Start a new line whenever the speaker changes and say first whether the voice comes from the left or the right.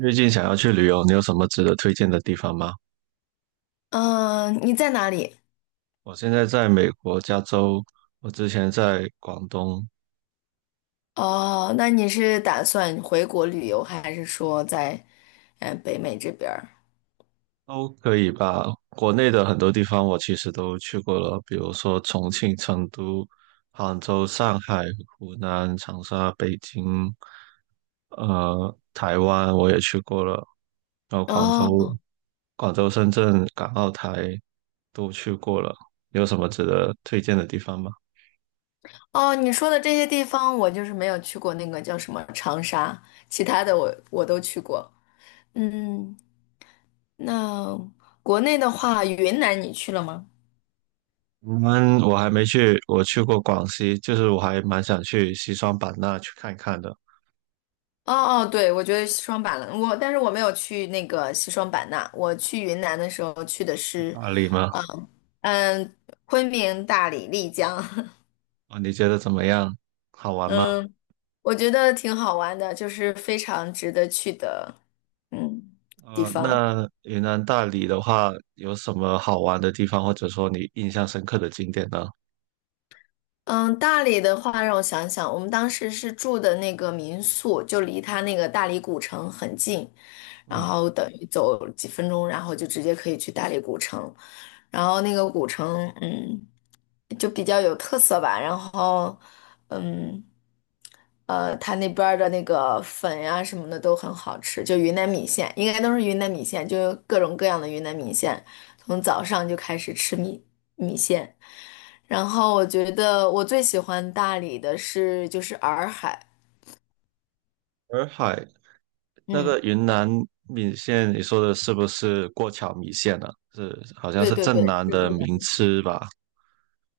right: 最近想要去旅游，你有什么值得推荐的地方吗？
left: 嗯，你在哪里？
right: 我现在在美国加州，我之前在广东，
left: 哦，那你是打算回国旅游，还是说在北美这边儿？
right: 都可以吧。国内的很多地方我其实都去过了，比如说重庆、成都、杭州、上海、湖南、长沙、北京，台湾我也去过了，然后广州、
left: 哦
right: 深圳、港澳台都去过了。有什么值得推荐的地方吗？
left: 哦，你说的这些地方，我就是没有去过那个叫什么长沙，其他的我都去过。嗯，那国内的话，云南你去了吗？
right: 我还没去，我去过广西，就是我还蛮想去西双版纳去看看的，
left: 哦哦，对，我觉得西双版纳，但是我没有去那个西双版纳，我去云南的时候去的
right: 去
left: 是，
right: 大理吗？
left: 嗯嗯，昆明、大理、丽江。
right: 啊，你觉得怎么样？好玩吗？
left: 嗯，我觉得挺好玩的，就是非常值得去的，嗯，地方。
right: 那云南大理的话，有什么好玩的地方，或者说你印象深刻的景点呢？
left: 嗯，大理的话，让我想想，我们当时是住的那个民宿，就离它那个大理古城很近，然
right: 嗯，
left: 后等于走几分钟，然后就直接可以去大理古城。然后那个古城，就比较有特色吧。然后，嗯。它那边儿的那个粉呀、什么的都很好吃，就云南米线，应该都是云南米线，就各种各样的云南米线，从早上就开始吃米线。然后我觉得我最喜欢大理的是就是洱海，
right: 洱海那
left: 嗯，
right: 个云南米线，你说的是不是过桥米线呢、是，好像
left: 对
right: 是
left: 对对，
right: 镇南
left: 是贵
right: 的名
left: 的
right: 吃吧？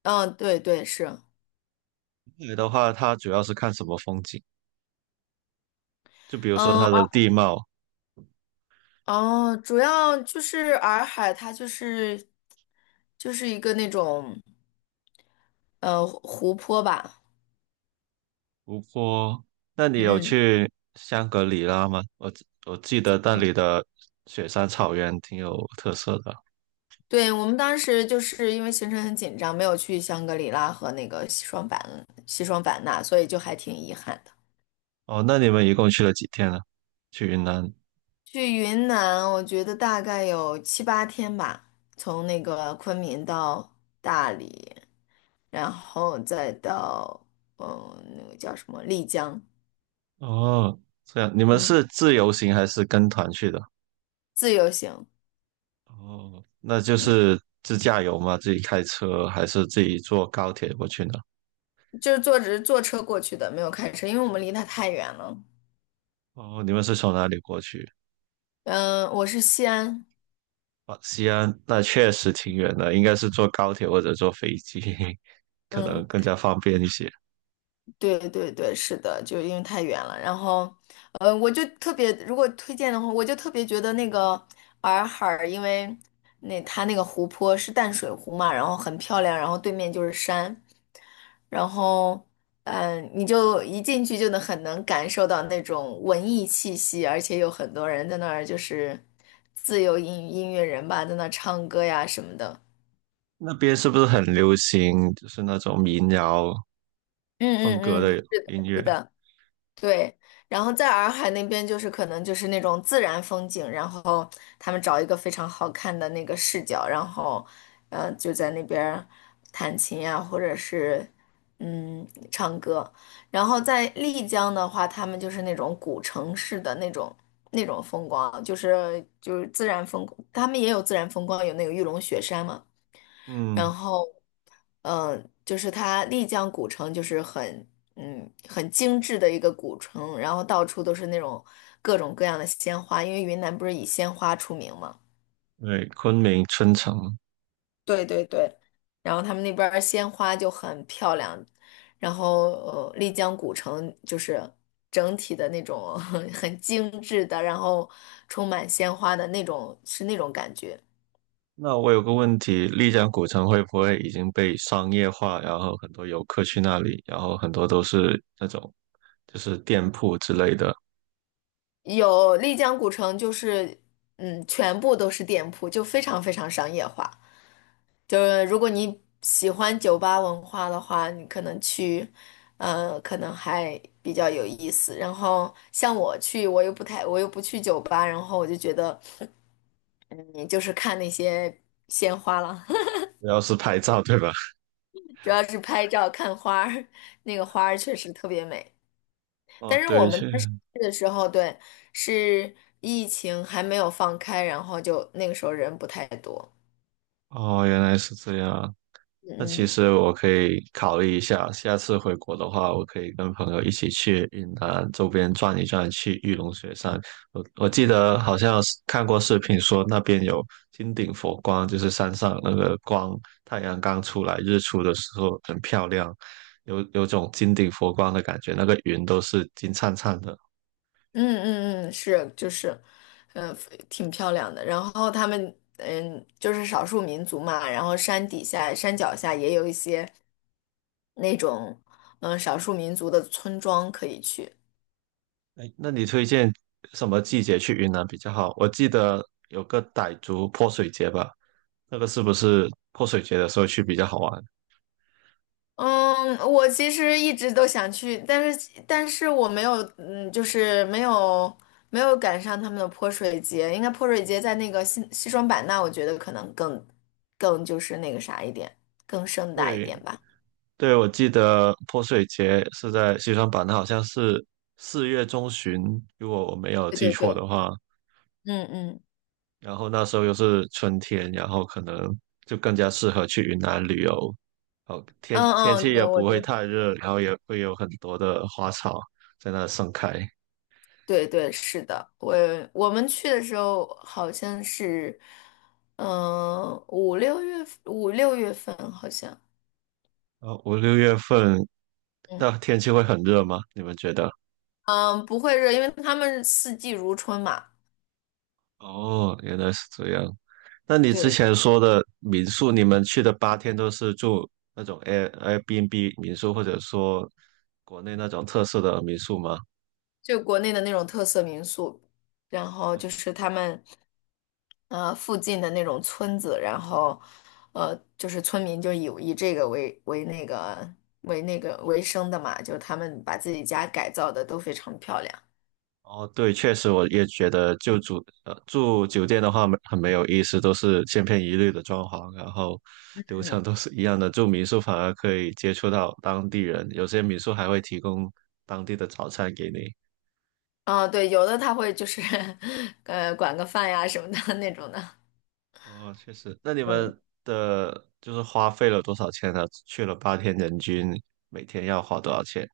left: 嗯，对对是，
right: 洱海的话，它主要是看什么风景？就比如说
left: 嗯，
right: 它的地貌，
left: 哦，主要就是洱海，它就是一个那种湖泊吧，
right: 湖泊，那你有
left: 嗯。
right: 去香格里拉吗？我记得那里的雪山草原挺有特色的。
left: 对，我们当时就是因为行程很紧张，没有去香格里拉和那个西双版纳，所以就还挺遗憾的。
right: 哦，那你们一共去了几天呢？去云南？
left: 去云南，我觉得大概有七八天吧，从那个昆明到大理，然后再到那个叫什么丽江，
right: 哦，这样，你们
left: 嗯，
right: 是自由行还是跟团去的？
left: 自由行，
right: 哦，那就
left: 嗯，
right: 是自驾游吗？自己开车还是自己坐高铁过去呢？
left: 就是坐着坐车过去的，没有开车，因为我们离它太远了。
right: 哦，你们是从哪里过去？
left: 嗯，我是西安，
right: 哦，西安，那确实挺远的，应该是坐高铁或者坐飞机，可
left: 嗯。
right: 能更加方便一些。
left: 对对对，是的，就因为太远了。然后，我就特别，如果推荐的话，我就特别觉得那个洱海儿因为那它那个湖泊是淡水湖嘛，然后很漂亮，然后对面就是山，然后，你就一进去就能很能感受到那种文艺气息，而且有很多人在那儿就是自由音乐人吧，在那儿唱歌呀什么的。
right: 那边是不是很流行，就是那种民谣
left: 嗯
right: 风
left: 嗯
right: 格
left: 嗯，
right: 的
left: 是
right: 音
left: 的，是
right: 乐？
left: 的。对，然后在洱海那边就是可能就是那种自然风景，然后他们找一个非常好看的那个视角，然后就在那边儿弹琴呀，或者是唱歌。然后在丽江的话，他们就是那种古城式的那种风光，就是自然风光他们也有自然风光，有那个玉龙雪山嘛。然
right: 嗯，
left: 后就是它丽江古城就是很很精致的一个古城，然后到处都是那种各种各样的鲜花，因为云南不是以鲜花出名嘛，
right: 对，昆明春城。
left: 对对对，然后他们那边儿鲜花就很漂亮，然后丽江古城就是整体的那种 很精致的，然后充满鲜花的那种是那种感觉。
right: 那我有个问题，丽江古城会不会已经被商业化，然后很多游客去那里，然后很多都是那种就是店铺之类的，
left: 有丽江古城就是全部都是店铺，就非常非常商业化。就是如果你喜欢酒吧文化的话，你可能去，可能还比较有意思。然后像我去，我又不太，我又不去酒吧，然后我就觉得，嗯，就是看那些鲜花了，
right: 主要是拍照，对吧？
left: 主要是拍照看花儿，那个花儿确实特别美。
right: 哦，
left: 但是我
right: 对，
left: 们当时去的时候，对，是疫情还没有放开，然后就那个时候人不太多。
right: 哦，原来是这样。那其
left: 嗯嗯。
right: 实我可以考虑一下，下次回国的话，我可以跟朋友一起去云南周边转一转，去玉龙雪山。我记得好像是看过视频说那边有金顶佛光，就是山上那个光，太阳刚出来日出的时候很漂亮，有种金顶佛光的感觉，那个云都是金灿灿的。
left: 嗯嗯嗯，是就是，嗯、挺漂亮的。然后他们就是少数民族嘛，然后山底下、山脚下也有一些那种少数民族的村庄可以去。
right: 哎，那你推荐什么季节去云南比较好？我记得有个傣族泼水节吧，那个是不是泼水节的时候去比较好玩？
left: 嗯，我其实一直都想去，但是我没有，就是没有赶上他们的泼水节。应该泼水节在那个西双版纳，我觉得可能更就是那个啥一点，更盛大一点
right: 对
left: 吧。
right: 对，我记得泼水节是在西双版纳，好像是4月中旬，如果我没有
left: 对
right: 记
left: 对
right: 错
left: 对，
right: 的话。
left: 嗯嗯。
right: 然后那时候又是春天，然后可能就更加适合去云南旅游。哦，天
left: 嗯
right: 天
left: 嗯，
right: 气
left: 对，
right: 也不
left: 我觉
right: 会
left: 得，
right: 太热，然后也会有很多的花草在那盛开。
left: 对对是的，我们去的时候好像是，嗯、五六月五六月份好像，
right: 哦，5、6月份，
left: 嗯
right: 那天气会很热吗？你们觉得？
left: 嗯，不会热，因为他们四季如春嘛，
right: 哦，原来是这样。那你之
left: 对对，
right: 前说的民宿，你们去的八天都是住那种 Airbnb 民宿，或者说国内那种特色的民宿吗？
left: 就国内的那种特色民宿，然后就是他们附近的那种村子，然后就是村民就以这个为为那个为那个为生的嘛，就是他们把自己家改造的都非常漂亮，
right: 哦，对，确实，我也觉得就住住酒店的话没有意思，都是千篇一律的装潢，然后流
left: 嗯。
right: 程都是一样的。住民宿反而可以接触到当地人，有些民宿还会提供当地的早餐给你。
left: 啊，对，有的他会就是 管个饭呀什么的 那种的。
right: 哦，确实。那你
left: 嗯
right: 们的就是花费了多少钱呢？去了八天，人均每天要花多少钱？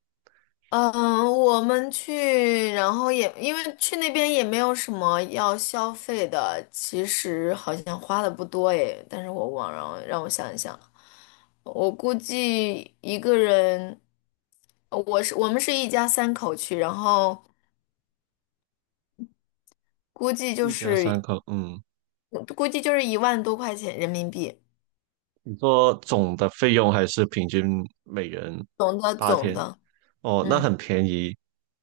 left: 嗯，我们去，然后也因为去那边也没有什么要消费的，其实好像花的不多诶，但是我忘了，让我想一想，我估计一个人，我们是一家三口去，然后估计就
right: 一家三
left: 是
right: 口，嗯，
left: 估计就是1万多块钱人民币，
right: 你说总的费用还是平均每人
left: 总的
right: 八
left: 总
right: 天？
left: 的，
right: 哦，那
left: 嗯。
right: 很便宜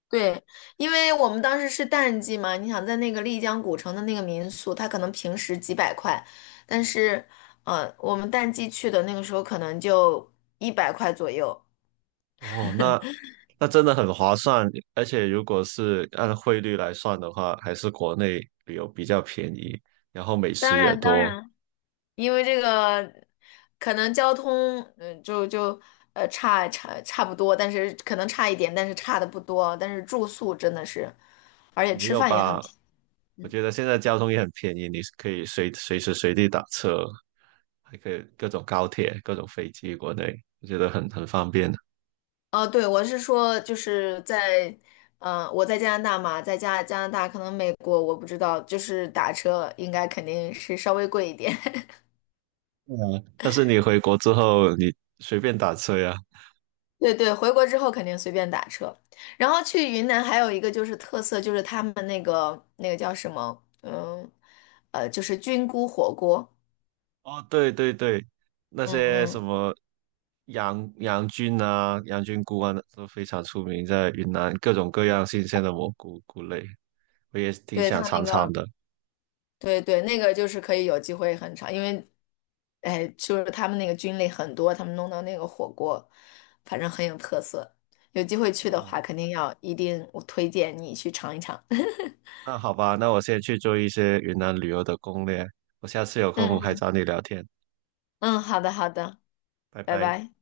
left: 对，因为我们当时是淡季嘛，你想在那个丽江古城的那个民宿，它可能平时几百块，但是，我们淡季去的那个时候可能就100块左右。
right: 哦，那真的很划算。而且如果是按汇率来算的话，还是国内旅游比较便宜，然后美食
left: 当
right: 也
left: 然，当
right: 多。
left: 然，因为这个可能交通，就差不多，但是可能差一点，但是差的不多，但是住宿真的是，而且
right: 没
left: 吃
right: 有
left: 饭也很
right: 吧？我觉得现在交通也很便宜，你可以随时随地打车。还可以各种高铁、各种飞机，国内我觉得很方便的。
left: 哦，对，我是说，就是在，我在加拿大嘛，在加拿大，可能美国我不知道，就是打车应该肯定是稍微贵一点。
right: 对啊，但是你回国之后，你随便打车呀。
left: 对对，回国之后肯定随便打车。然后去云南还有一个就是特色，就是他们那个叫什么，就是菌菇火锅。
right: 哦，对对对，那
left: 嗯
right: 些什
left: 嗯，
right: 么杨菌啊、羊菌菇啊，都非常出名，在云南各种各样新鲜的蘑菇菇类，我也挺
left: 对，
right: 想
left: 他那
right: 尝尝
left: 个。
right: 的。
left: 对对，那个就是可以有机会很长，因为，哎，就是他们那个菌类很多，他们弄的那个火锅，反正很有特色。有机会去的
right: 哦，
left: 话，肯定要一定，我推荐你去尝一尝。
right: 那好吧，那我先去做一些云南旅游的攻略，我下次有空还
left: 嗯
right: 找你聊天，
left: 嗯，好的好的，
right: 拜
left: 拜
right: 拜。
left: 拜。